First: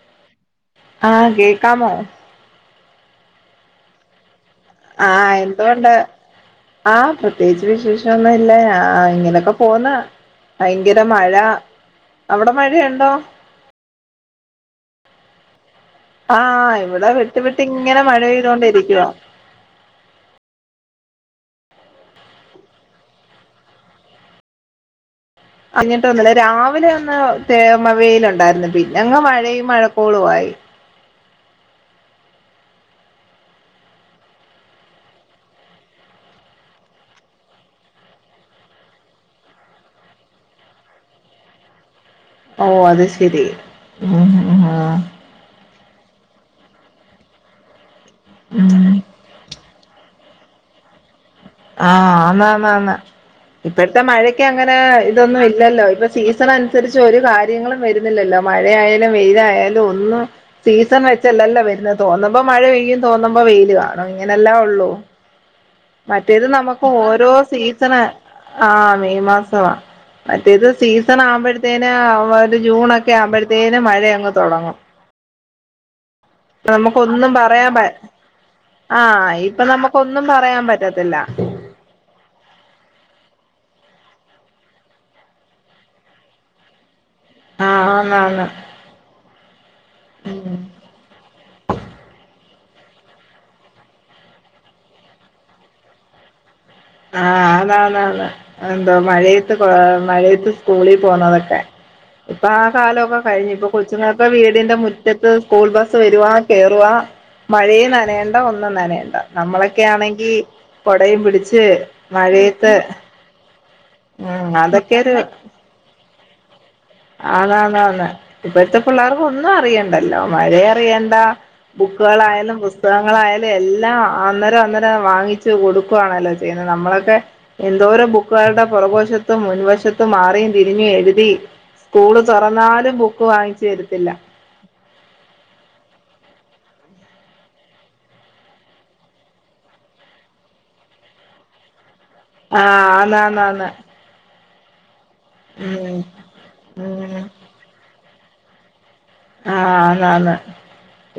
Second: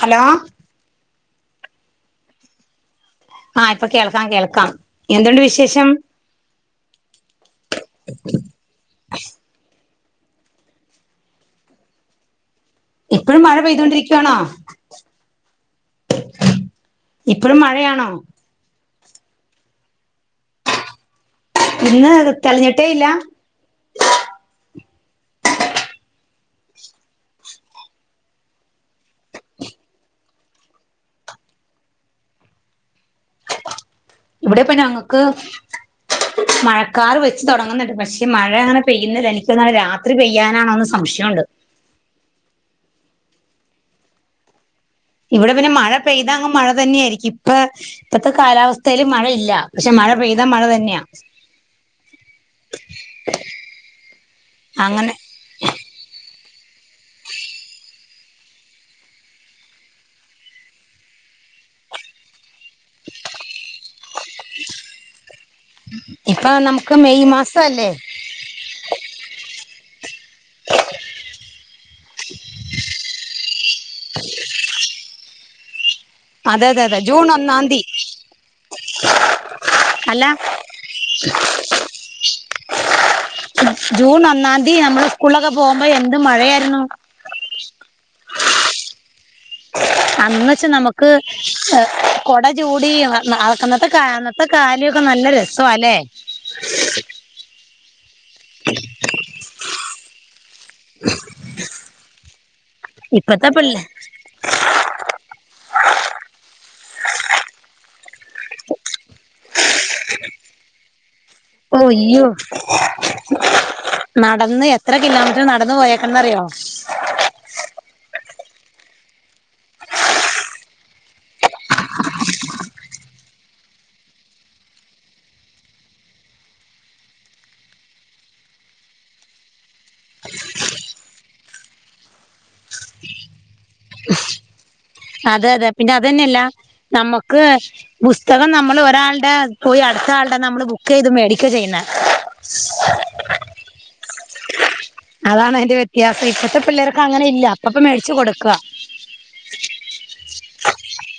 Hello ആഹ് കേക്കാമോ ആഹ് ഇപ്പൊ കേൾക്കാം കേൾക്കാം ആഹ് എന്തുണ്ട് ആഹ പ്രത്യേകിച്ച് വിശേഷംന്നും ഇല്ല ആ ഇങ്ങനെയൊക്കെ പോവുന്ന ഭയങ്കര മഴ അവിടെ മഴയണ്ട് ഇപ്പോഴും മഴ പെയ്തുകൊണ്ടിരിക്കവാണോ ആഹ് ഇവിടെ വിട്ടു ഇപ്പഴും വിട്ട് ഇങ്ങനെ മഴയാണോ മഴെയ്ത കൊണ്ടി ഇരിക്കുവ ഇന്ന് തെളഞ്ഞിട്ടേ ഇല്ല അഞ്ഞിട്ട് ഒന്നില്ല രാവിലെ ഒന്ന് തേമവേയില ഉണ്ടായിരുന്നു പിന്നെ അങ്ങ് മഴയും മഴക്കോളു ആയി ഇവിടെപ്പ ഞങ്ങക്ക് മഴക്കാർ വെച്ച് തുടങ്ങുന്നുണ്ട് പക്ഷെ മഴ അങ്ങനെ പെയ്യുന്ന എനിക്ക്ന്നാ രാത്രി പെയ്യാനാണോന്ന് സംശയമുണ്ട് ഓ അത് ശരി ഉം ഇവിടെ പിന്നെ മഴ പെയ്താങ്ക മഴ തന്നെയ ആയിരിക്കും ഇപ്പ ഇപ്പഴത്തെ കാലാവസ്ഥ ലും മഴയില്ല പക്ഷെ മഴ പെയ്താൽ മഴ തന്നെയാ ആഹ ആന്ന് ആന്ന് ഇപ്പഴത്തെ മഴക്ക് അങ്ങനെ ഇതൊന്നും ഇല്ലല്ലോ ഇപ്പ സീസൺ അനുസരിച്ച് ഒരു കാര്യങ്ങളും വരുന്നില്ലല്ലോ മഴയാലും വെയിലായാലും ഒന്നും സീസൺ വെച്ചല്ലല്ലോ വരുന്നത് തോന്നുമ്പോ മഴ പെയ്യും തോന്നുമ്പോ വെയിൽ കാണോ ഇങ്ങനെല്ലാ ഉള്ളു. മറ്റേത് ഇപ്പൊ നമുക്ക് മെയ് ഓരോ മാസം അല്ലേ സീസണ് ആഹ് മെയ് മാസമാ മറ്റേത് സീസൺ ആവുമ്പോഴത്തേന് ഒരു ജൂൺക്കെ ആവുമ്പോഴത്തേന് മഴയങ്ങ് തുടങ്ങും അതെ അതെ അതെ ജൂൺ നമുക്കൊന്നും ഒന്നാം പറയാൻ പ തീയതി ആ ഇപ്പൊ അല്ല നമുക്കൊന്നും പറയാൻ പറ്റത്തില്ല ജൂൺ ഒന്നാം തീയതി നമ്മള് സ്കൂളൊക്കെ പോകുമ്പോ എന്ത് മഴയായിരുന്നു ആഹ് ആന്ന് ആന്ന് അന്ന് വച്ച നമുക്ക് കൊട ചൂടി നടക്കുന്നത്തെ ക കാലയൊക്കെ നല്ല രസംല്ലേ ആഹ അത അത അതാ എന്തോ മഴയത്ത് മഴയത്ത് സ്കൂളിൽ പോന്നതൊക്കെ ഇപ്പൊ ആ കാലമൊക്കെ ഇപ്പത്തെ കഴിഞ്ഞു ഇപ്പൊ പിള്ളേ കൊച്ചു നേരം ഇപ്പ വീടിന്റെ മുറ്റത്ത് സ്കൂൾ ബസ്സ് വരുവാ കേറവാ മഴയും നനേണ്ട ഒന്നും നനേണ്ട നമ്മളൊക്കെ ആണെങ്കി കൊടയും പിടി ച്ച് ഓ അയ്യോ മഴയത്ത് ഉം നടന്ന് എത്ര അതൊക്കെ ഒരു കിലോമീറ്റർ നടന്ന് പോയേക്കണേന്നറിയോ ആന്നാന്നാന്ന് ഇപ്പഴ്ത്തെ പിള്ളേർക്ക് ഒന്നും അറിയണ്ടല്ലോ മഴേം അറിയണ്ട ബുക്കുകളായാലും പുസ്തകങ്ങളായാലും എല്ലാം അന്നേരം അന്നേരം വാങ്ങിച്ചു കൊടുക്കുവാണല്ലോ ചെയ്യ് ചെയ്യുന്നെ നമ്മളൊക്കെ എന്തോരം ബുക്കുകളുടെ പുറകുവശത്തും മുൻവശത്തും മാറിയും തിരിഞ്ഞു എഴുതി സ്കൂള് തൊറന്നാലും ബുക്ക് വാങ്ങിച്ചു തരത്തില്ല അതെ അതെ പിന്നെ അതന്നെയല്ല നമ്മക്ക് പുസ്തകം നമ്മൾ ഒരാൾടെ പോയി അടുത്ത ആളുടെ നമ്മള് ബുക്ക് ചെയ്ത് മേടിക്കാ ചെയ്യുന്നെ ആഹ് ആന്നാന്നാന്ന് അതാണ് അതിന്റെ ഉം വ്യത്യാസം ഇപ്പത്തെ പിള്ളേർക്ക് ഉം അങ്ങനെ ഇല്ല അപ്പപ്പ മേടിച്ചു കൊടുക്കാ ആഹ് ആന്നാന്ന്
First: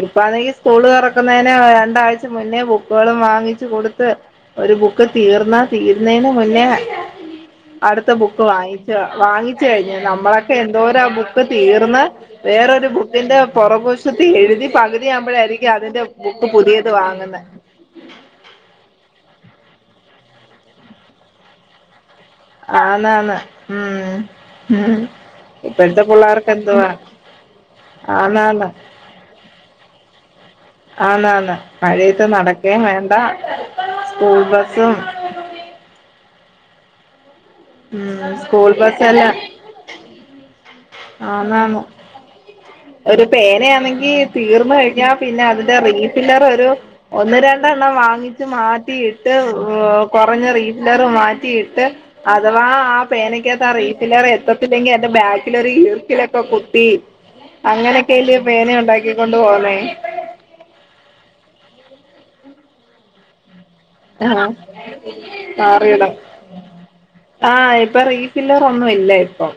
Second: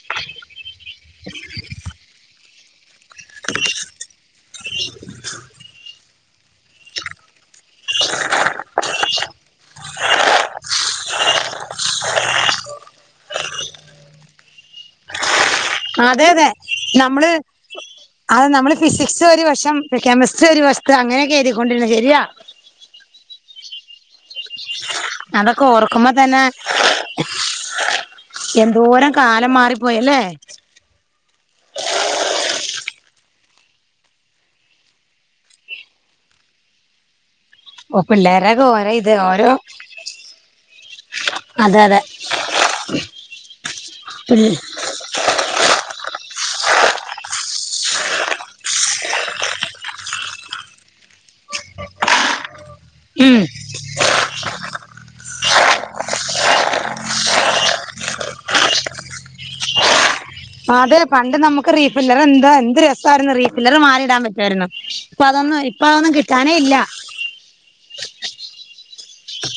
ഇപ്പാണെങ്കി സ്കൂള് തൊറക്കുന്നേന് രണ്ടാഴ്ച മുന്നേ ബുക്ക് ബുക്കുകളും വാങ്ങിച്ചു കൊടുത്ത് ഒരു ബുക്ക് തീർന്നാ തീര്ന്നേന് മുന്നേ അടുത്ത ബുക്ക് വാങ്ങിച്ചാ വാങ്ങിച്ച് കഴിഞ്ഞ് നമ്മളൊക്കെ എന്തോരാ ആ ബുക്ക് തീർന്ന് വേറൊരു ബുക്കിന്റെ പൊറകുവശത്ത് എഴുതി പകുതിയാവുമ്പഴായിരി ക്കും അതിന്റെ അതെ ബുക്ക് അതെ പുതിയത് നമ്മള് വാങ്ങുന്നെ അത് നമ്മള് ഫിസിക്സ് ഒരു വശം കെമിസ്ട്രി ഒരു വശത്ത് അങ്ങനെയൊക്കെ എഴുതിക്കൊണ്ടിരുന്നെ ശരിയാ ആന്നാന്ന് ഉം ഉം അതൊക്കെ ഇപ്പഴ്ത്തെ ഓർക്കുമ്പോ തന്നെ പിള്ളേർക്കെന്തുവാ എന്തോരം കാലം മാറിപ്പോയല്ലേ ആന്നാന്ന് മഴയത്ത് നടക്കേം വേണ്ട സ്കൂൾ ബസ്സും ഓ ഉം പിള്ളേര്ടെ ഒക്കെ സ്കൂൾ ഓരോ ഇത് ബസ്സെല്ലാം ഓരോ അതെ ആന്നാന്നു അതെ ഒരു പേനയാന്നെങ്കി പിള്ളേ തീർന്ന് കഴിഞ്ഞാ പിന്നെ അതിന്റെ റീഫില്ലർ ഒരു ഒന്ന് രണ്ടെണ്ണം വാങ്ങിച്ച് മാറ്റിയിട്ട് ഏഹ് കുറഞ്ഞ റീഫില്ലറും മാറ്റിയിട്ട് അഥവാ ആ ഉം പേനക്കാത്ത് ആ റീഫില്ലർ എത്തത്തില്ലെങ്കിൽ അതിന്റെ ബാക്കിലൊരു ഈർക്കിലൊക്കെ കുത്തി അങ്ങനെയൊക്കെയല്ലെയോ പേന ഒണ്ടാക്കി കൊണ്ട് പോന്നേ അതെ പണ്ട് നമുക്ക് റീഫില്ലർ എന്താ എന്ത് രസാർന്നു റീഫില്ലർ മാറി ഇടാൻ ആഹ് പറ്റുവായിരുന്നു ഇപ്പൊ അതൊന്നും ഇപ്പതൊന്നും മാറിയിടം കിട്ടാനേ ഇല്ല ആഹ് ഇപ്പൊ റീഫില്ലറൊന്നും ഇല്ല ഇപ്പം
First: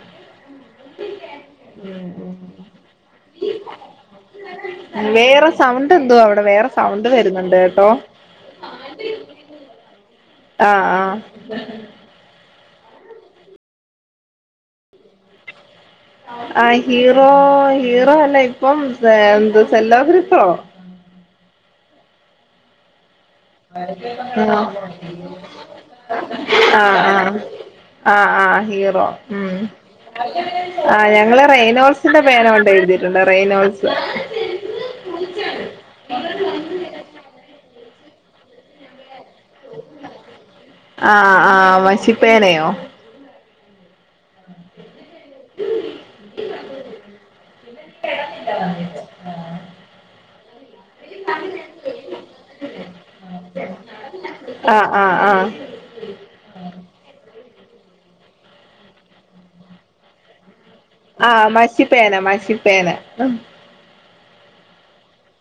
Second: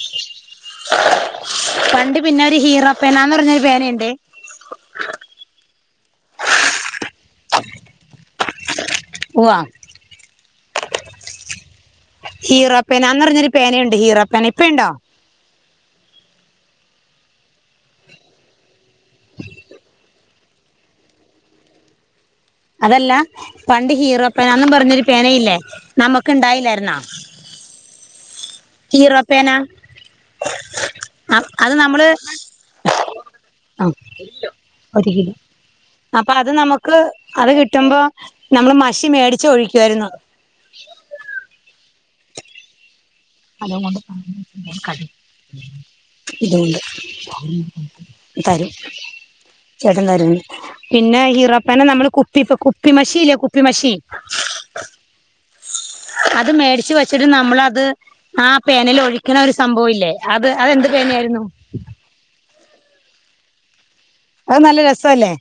പണ്ട് പിന്നെ ഒരു ഹീറോ പേനാന്ന് പറഞ്ഞൊരു പേനയുണ്ട് വേറെ സൗണ്ട് എന്തുവാ അവിടെ വേറെ സൗണ്ട് വരുന്നുണ്ട് കേട്ടോ ഉവ്വാ ആഹ് ആഹ് ഹീറോ പേനാന്ന് പറഞ്ഞൊരു പേനയുണ്ട് ഹീറോ പേന ഇപ്പയ്ണ്ടോ ആഹ് ഹീറോ ഹീറോ അല്ല ഇപ്പം എന്ത് സെല്ലോ [unintelligible] അതല്ല പണ്ട് ആഹ് ഹീറോ പേനാന്നും പറഞ്ഞൊരു ആഹ് പേനയില്ലേ നമുക്ക് ഇണ്ടായില്ലായിരുന്നോ ആഹ് ആഹ് ആഹ് ഹീറോ ഉം ആഹ് ഞങ്ങള് അത് നമ്മള് റെയ്നോൾസിന്റെ പേന കൊണ്ട് എഴുതിയിട്ടുണ്ട് റെയ്നോൾസ് ആ ഒരു കിലോ അപ്പൊ അത് നമുക്ക് അത് കിട്ടുമ്പോ നമ്മള് മഷി മേടി ച്ചൊഴിക്കുവായിരുന്നു ആഹ് ആഹ് മശിപ്പേനയോ? [unintelligible] കൊണ്ട് [unintelligible] ഇത് കൊണ്ട് തരും ചേട്ടൻ തരൂന്ന് പിന്നെ ഈറപ്പനെ നമ്മള് കുപ്പി കുപ്പി മശില്ലേ കുപ്പി മശി ആഹ് ആഹ് ആഹ് അത് മേടിച്ചു വച്ചിട്ട് നമ്മള് അത് ആ പേനല് ഒഴിക്ക്ണ ഒരു സംഭവില്ലെ. അത് അത് എന്ത് പേനാ ആഹ് മശിപ്പേന മശിപ്പേന അത് നല്ല രസല്ലേ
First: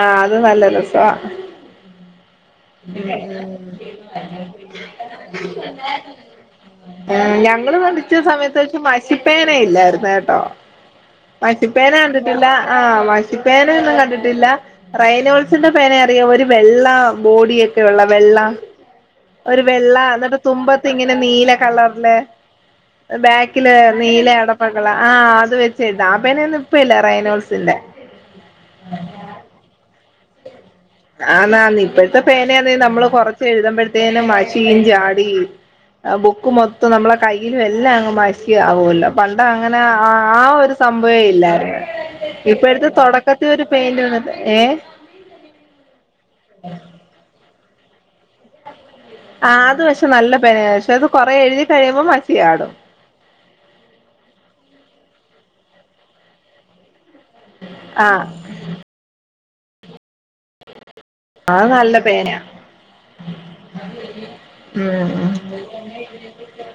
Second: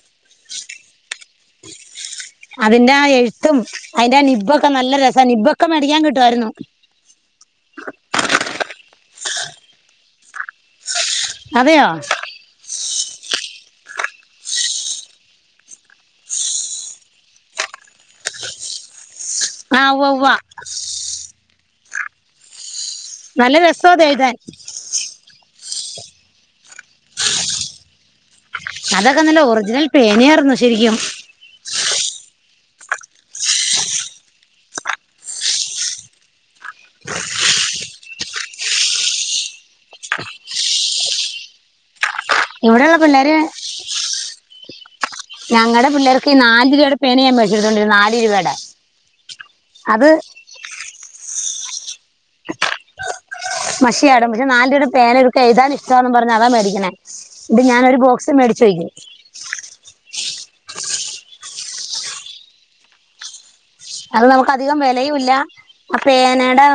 ആഹ് അത് നല്ല രസവാ. അതിന്റെ ആ എഴുത്തും ഉം അതിന്റെ നിബൊക്കെ നല്ല രസ. നിബ്ബൊക്കെ മേടിക്കാൻ കിട്ട്വായിരുന്നു. ആ ഞങ്ങള് പഠിച്ച സമയത്ത് വച്ച് മശിപ്പേന ഇല്ലായിര്ന്ന് കെട്ടോ. മഷി അതെയോ പേന കണ്ട്ണ ല്ല ആ മഷിപ്പേന ഒന്നും കണ്ടിട്ടില്ല. റൈനോൾസിന്റെ പേന അറിയോ ഒരു വെള്ള ബോഡിയൊക്കെ ഉള്ള വെള്ള ഒരു ആ വെള്ള ഉവ്വ ഉവ്വ ഇന്നട്ട് തുമ്പത്ത് ഇങ്ങനെ നീല കളറ്ല് നല്ല ബേക്കില് രസാ അത് എഴുതാൻ നീലയാണോ പ ർപിള ആഹ് അത് വെച്ചെഴ്ത. ആ പേനെ ഒന്നു ഇപ്പല്ല റൈനോൾസിന്റെ അതൊക്കെ നല്ല ഒറിജിനൽ പേനയായിരുന്നു ശരിക്കും. ആന്നാന്ന് ഇപ്പഴത്തെ പേന ആന്ന് നമ്മള് കൊറച്ച് എഴുതുമ്പഴത്തേനും മഷിയും ചാടി. ബുക്ക് മൊത്തം നമ്മളെ കയ്യിലും എല്ലാം അങ്ങ് മഷി ക്കി ആവൊല്ലോ. പണ്ട് അങ്ങനെ ആ ഒരു സംഭവേ ഇല്ലായിരുന്നു. ഇപ്പഴെത്തെ ഇവിടെയുള്ള തൊടക്കത്തി ഒരു പെയിന്റ് ആണത് ഏഹ്. ഞങ്ങടെ പിള്ളേർക്ക് ഈ നാല് രൂപയുടെ പേനയാ മേടിച്ചെടുത്തോണ്ടിർന്ന് നാല് രൂ വയുടെ. ആഹ് അത് പക്ഷെ നല്ല പന പക്ഷെ അത് കൊറേ എഴുതി കഴിയുമ്പോ മശിചാടും. മഷിചാടും. പക്ഷെ നാല് രൂപേടെ പേന ഇവർക്ക് എഴതാൻ ഇഷ്ടാന്നും പറഞ്ഞ് അതാ മേടിക്ക്ണേ. ഇത് ഞാനൊരു ആഹ് ബോക്സ് മേടിച്ചു. അയ്ന്‌ അത് നല്ല പേന അത് നമുക്ക് അധികം വെലയുല്ല ആ പേനയുടെ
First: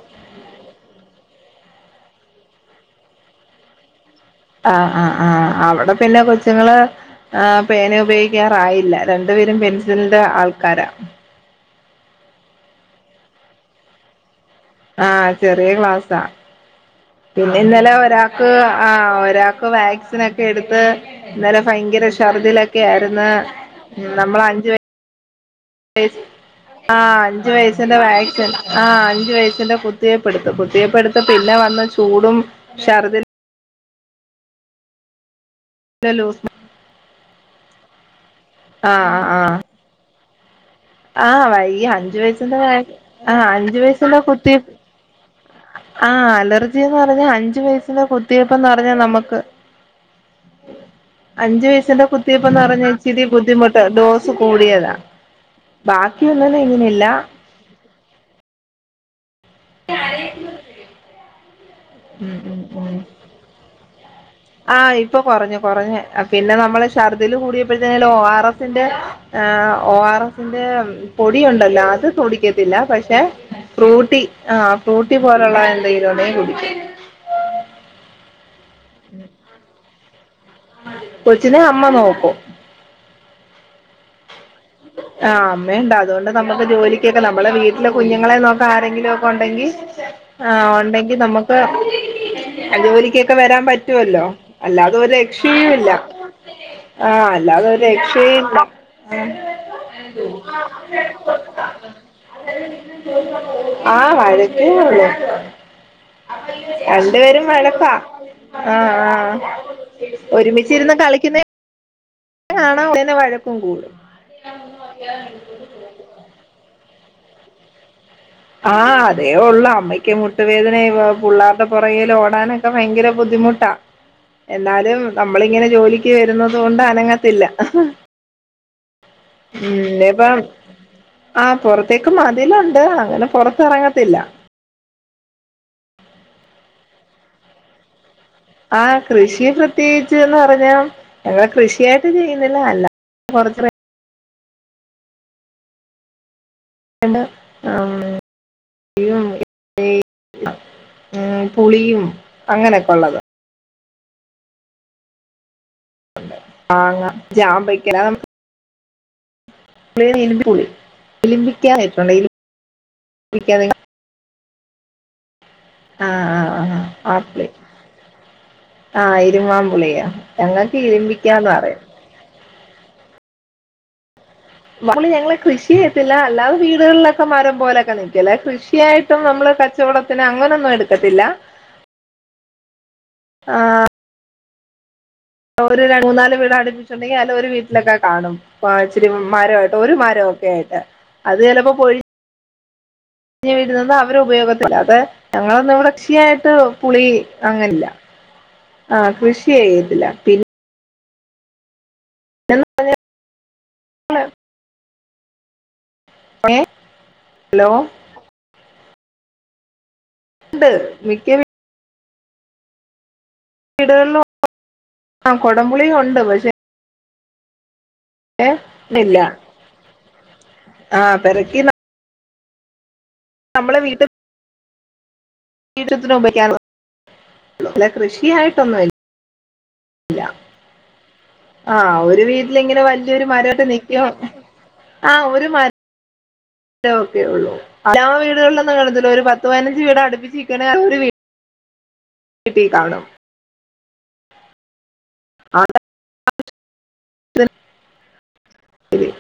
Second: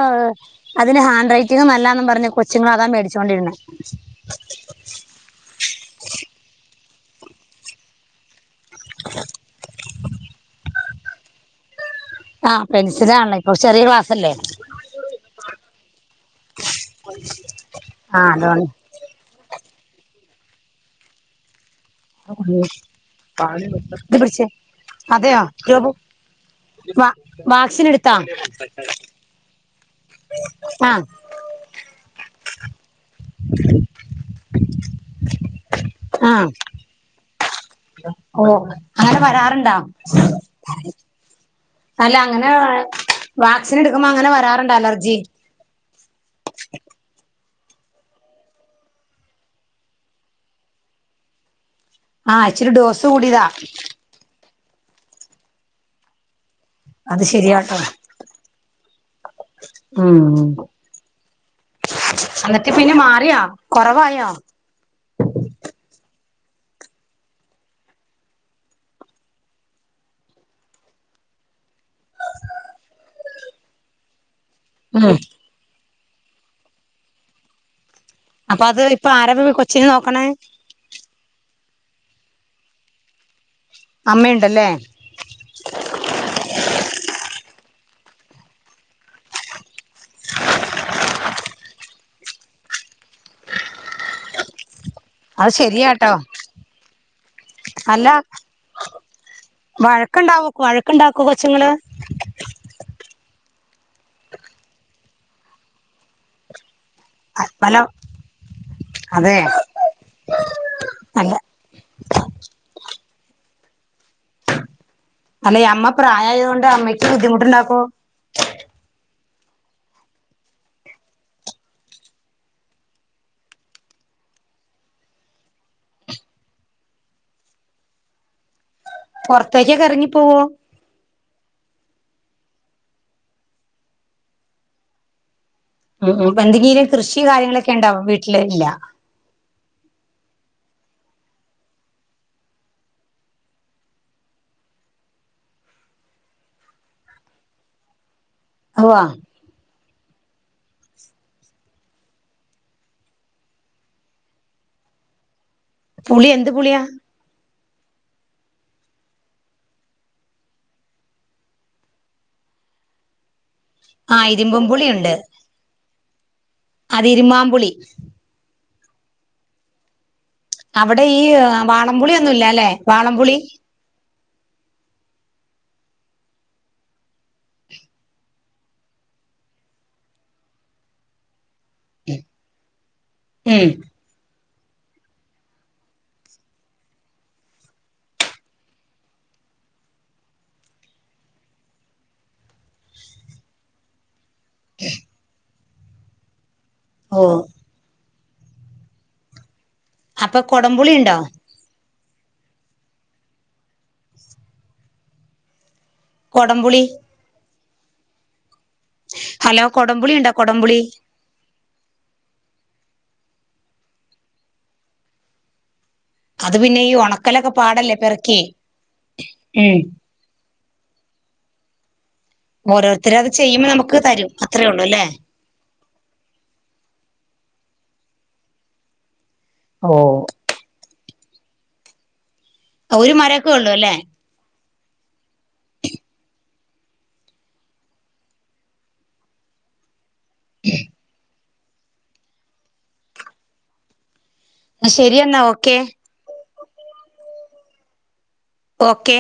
അതിന് ഹാൻഡ് റൈറ്റിങ് നല്ലാന്നും പറ്ഞ് കൊച്ചുങ്ങൾ അതാ മേടിച്ചുകൊണ്ടിരുന്നെ. ആഹ് ആഹ് ആഹ് അവിടെ പിന്നെ കൊച്ചുങ്ങള് ഹ് പേന ഉപയോഗി ക്ക്യാറായില്ല രണ്ടു പേരും പെൻസിലിന്റെ ആൾക്കാരാ. ആഹ് പെൻസിലാണല്ലോ ഇപ്പം. ചെറ്യേ ക്ലാസ്സല്ലെ. ആഹ് ചെറ്യേ ക്ലാസ്സാ. പിന്നെ ഇന്നലെ ആ ഒരാക്ക്. അതുകൊണ്ട് ആ ഒരാൾക്ക് വാക്സിൻ ഒക്കെ എടുത്ത് ഇന്നലെ ഭയങ്കര ഇശ് ഉം. ചർദിലൊക്കെ ആയിര്ന്ന് ഇത് നമ്മൾ പിടിച്ചേ അഞ്ച്. അതെയോ റ്റോബു. വയസ് ആഹ് അഞ്ചു വയസിന്റെ വാക്സിൻ ആഹ് അഞ്ചു വയസിന്റെ കുത്തിയെപ്പെടുത്തു ആ കുത്തിയെപ്പെടുത്ത പിന്നെ വന്ന് ചൂടും ശർദിലും. ല്ല ലൂസ് ആഹ്. ഓ ആഹ് അങ്ങനെ ആഹ് ആഹ് വരാറുണ്ടാ. ആഹ് വൈ ഈ അല്ല അഞ്ചു അങ്ങനെ വയസിന്റെ കാര്യം ആഹ് വാക്സിൻ അഞ്ചു എടുക്കുമ്പോ വയസിന്റെ അങ്ങനെ കുത്തി വരാറുണ്ട് അലർജി. ആഹ് അലർജിന്ന് പറഞ്ഞ അഞ്ചു വയസിലെ കുത്തിയപ്പന്ന് പറഞ്ഞാ നമക്ക്. അഞ്ചു വയസ്സിന്റെ ആഹ് കുത്തിയപ്പന്ന് പറഞ്ഞ ഡോസ് ഇച്ചിരി കൂടിയതാ ബുദ്ധിമുട്ട് ഡോസ്. റ്റ് കുടിയതാ. ബാക്കി ഉള്ളത് എങ്ങനെലും. അത് ശരിയാട്ടോ ഉം. ഉം ഉം അന്നിട്ട് ഉം പിന്നെ മാറ്യാെ കൊറവായോ. ആഹ് ഇപ്പൊ കൊറഞ്ഞു കൊറഞ്ഞ്. പിന്നെ നമ്മള് ഷർദില് കൂടിയപ്പോഴ്തേലും ഒ ആർ എസിന്റെ. ആഹ് ഒ ആർ എസിന്റെ പൊടി ഉണ്ടല്ലോ അത് കുടിക്കത്തില്ല പക്ഷെ ഫ്രൂട്ടി ആ ഉം ഫ്രൂട്ടി പോലുള്ള എന്തെലും ഉണ്ടെങ്കി കുടിക്കും അപ്പൊ അത് ഇപ്പ ആര ഇപ്പൊ ഈ കൊച്ചിനെ നോക്ണേ കൊച്ചിനെ അമ്മ നോക്കും അമ്മ ഇണ്ടല്ലേ ആഹ് അമ്മ ഇണ്ട് അതുകൊണ്ട് നമുക്ക് ജോലിക്കൊക്കെ നമ്മെളെ വീട്ടിലെ കുഞ്ഞുങ്ങളെ നോക്കാൻ ആരെങ്കിലും ഒക്കെ ഉണ്ടെങ്കി [unintelligible] ആഹ് ഒണ്ടെങ്കി നമുക്ക് ജോലിക്കൊക്കെ വരാൻ പറ്റുവല്ലോ അല്ലാതെ ഓല് അത് രക്ഷയുല്ല ശരിയാട്ടോ ആഹ അല്ലാതൊരു അല്ല രക്ഷയുല്ല വഴക്കുണ്ടാവോ വഴക്കുണ്ടാക്കോ കൊച്ചുങ്ങള് ആഹ വഴക്കേ ഒള്ളു രണ്ടുപേരും അല്ല വഴക്കാ ആഹ അതെ ആഹ ഒരുമിചിരിന്ന് അല്ല കളിക്കുന്നേ കാണം ഇങ്ങനെ വഴക്കും കൂടും അല്ലെ അമ്മ പ്രായായോണ്ട് അമ്മക്ക് ബുദ്ധിമുട്ടുണ്ടാക്കോ ആഹ് അതേ ഉള്ളു അമ്മയ്ക്ക് മുട്ടുവേദനേം പുള്ളാരുടെ പുറകേല് ഓടാനൊക്കെ ഭയങ്കര ബുദ്ധിമു ട്ടാ എന്നാലും നമ്മളിങ്ങനെ ജോലിക്ക് വരുന്നതോണ്ട് അനങ്ങത്തില്ല ഉം പുറത്തേക്കൊക്കെ ഇറങ്ങി പോവോ ഇഞ്ഞിപ്പം ആ പൊറത്തേക്ക് മതിലുണ്ട് അങ്ങനെ പൊറത്ത് ഇറങ്ങത്തില്ല ഉം ഉം എന്തെങ്കീലും കൃഷിം കാര്യങ്ങളൊക്കെ ഉണ്ടോ വീ ആഹ് കൃഷി പ്രത്യേകിച്ച്ന്ന് പറഞ്ഞാ ഞങ്ങള് കൃഷിയായിട്ട് ചെയ്യുന്നില്ല അല്ലാ കുറച് ഓ [unintelligible] ഈ പുളിയും അങ്ങനൊക്കെ ഒള്ളത് പുളി എന്ത് പുളിയാ മാങ്ങ ജാമ്പക്ക [unintelligible] ഇളിന്തിക്കാന്ന് കേട്ടിട്ടുണ്ടോ ആഹ് ഇരുബ് പുളിയുണ്ട് ആഹ് ആഹ് ആ ആ പുളി ഇരുമ്പാമ്പുളി ആഹ് ഇരുമ്മാപുളിയ ഞങ്ങക് ഇരിമ്പിക്കാന്ന് പറയും പുളിയൊന്നും ഇല്ലാലേ വാളംപുളി ഇരുമ്പ് പുളി ഞങ്ങള് കൃഷി ചെയത്തില്ല അല്ലാതെ വീടുകളിലൊക്കെ മരം പോലൊക്കെ നിക്ണ്ട് അല്ലാതെ കൃഷിയായി ട്ട് നമ്മള് കച്ചവടത്തിന് അങ്ങനൊന്നും എടുക്കത്തില്ല [inaudible] ഉം ആഹ് ഒരു മൂന്നാല് വീട് അടിപ്പിച്ച്ണ്ടെങ്കിൽ അതില് ഒരു വീട്ടിലൊക്കെ കാണും ഇച്ചിരി മരം ആയിട്ട് ഒരു മരം ഒക്കെ ആയിട്ട് അത് ചിലപ്പോ പൊഴിഞ്ഞ് വീഴ്ന്നത് അവരു ഉപയോഗത്തിലാ അല്ലാതെ ഞങ്ങളൊന്നും ഇവ്ടെ കൃഷിയായിട്ട് പുളി ഓ അങ്ങനില്ല ആ കൃഷി ചെയ്യത്തില്ല അപ്പൊ പിന്ന കൊടംപുളി ഇണ്ടോ [unintelligible] കൊടംപുളി ഹലോ ഹലോ കൊടംപുളി ഇണ്ടോ ഉണ്ട് മിക്ക വീ വീടുകളിൽ ആ കൊടംപുളിയും ഉണ്ട് അത് പിന്നെഈ ഉണക്കലക്കെ പാടല്ലേ പെറു എ തില്ല പെറുക്കി ന ഓരോരുത്തര അത് ചെയ്യുമ്പം നമുക്ക് തരും അത്രേ ഉള്ളൂ അല്ലേ കൃഷിയായിട്ടൊന്നുംല്ല [unintelligible] ഓ ഇല്ല ആഹ് ഒരു വീട്ടിലെങ്ങിനെ ഒരു വല്യൊരു മരൊക്കെ മരമൊക്ക ഉള്ളൂ അല്ലേ നിക്കിം ആഹ് ഒരു മരം എല്ലാ വീടുകളിലൊന്നും കണതില്ല ഒരു പത്ത് പതിനഞ്ച് വീട് അടുപ്പിച്ച വീട്ടിൽ കാണം [unintelligible] ശരിയെന്നാ ഓക്കെ ഓക്കെ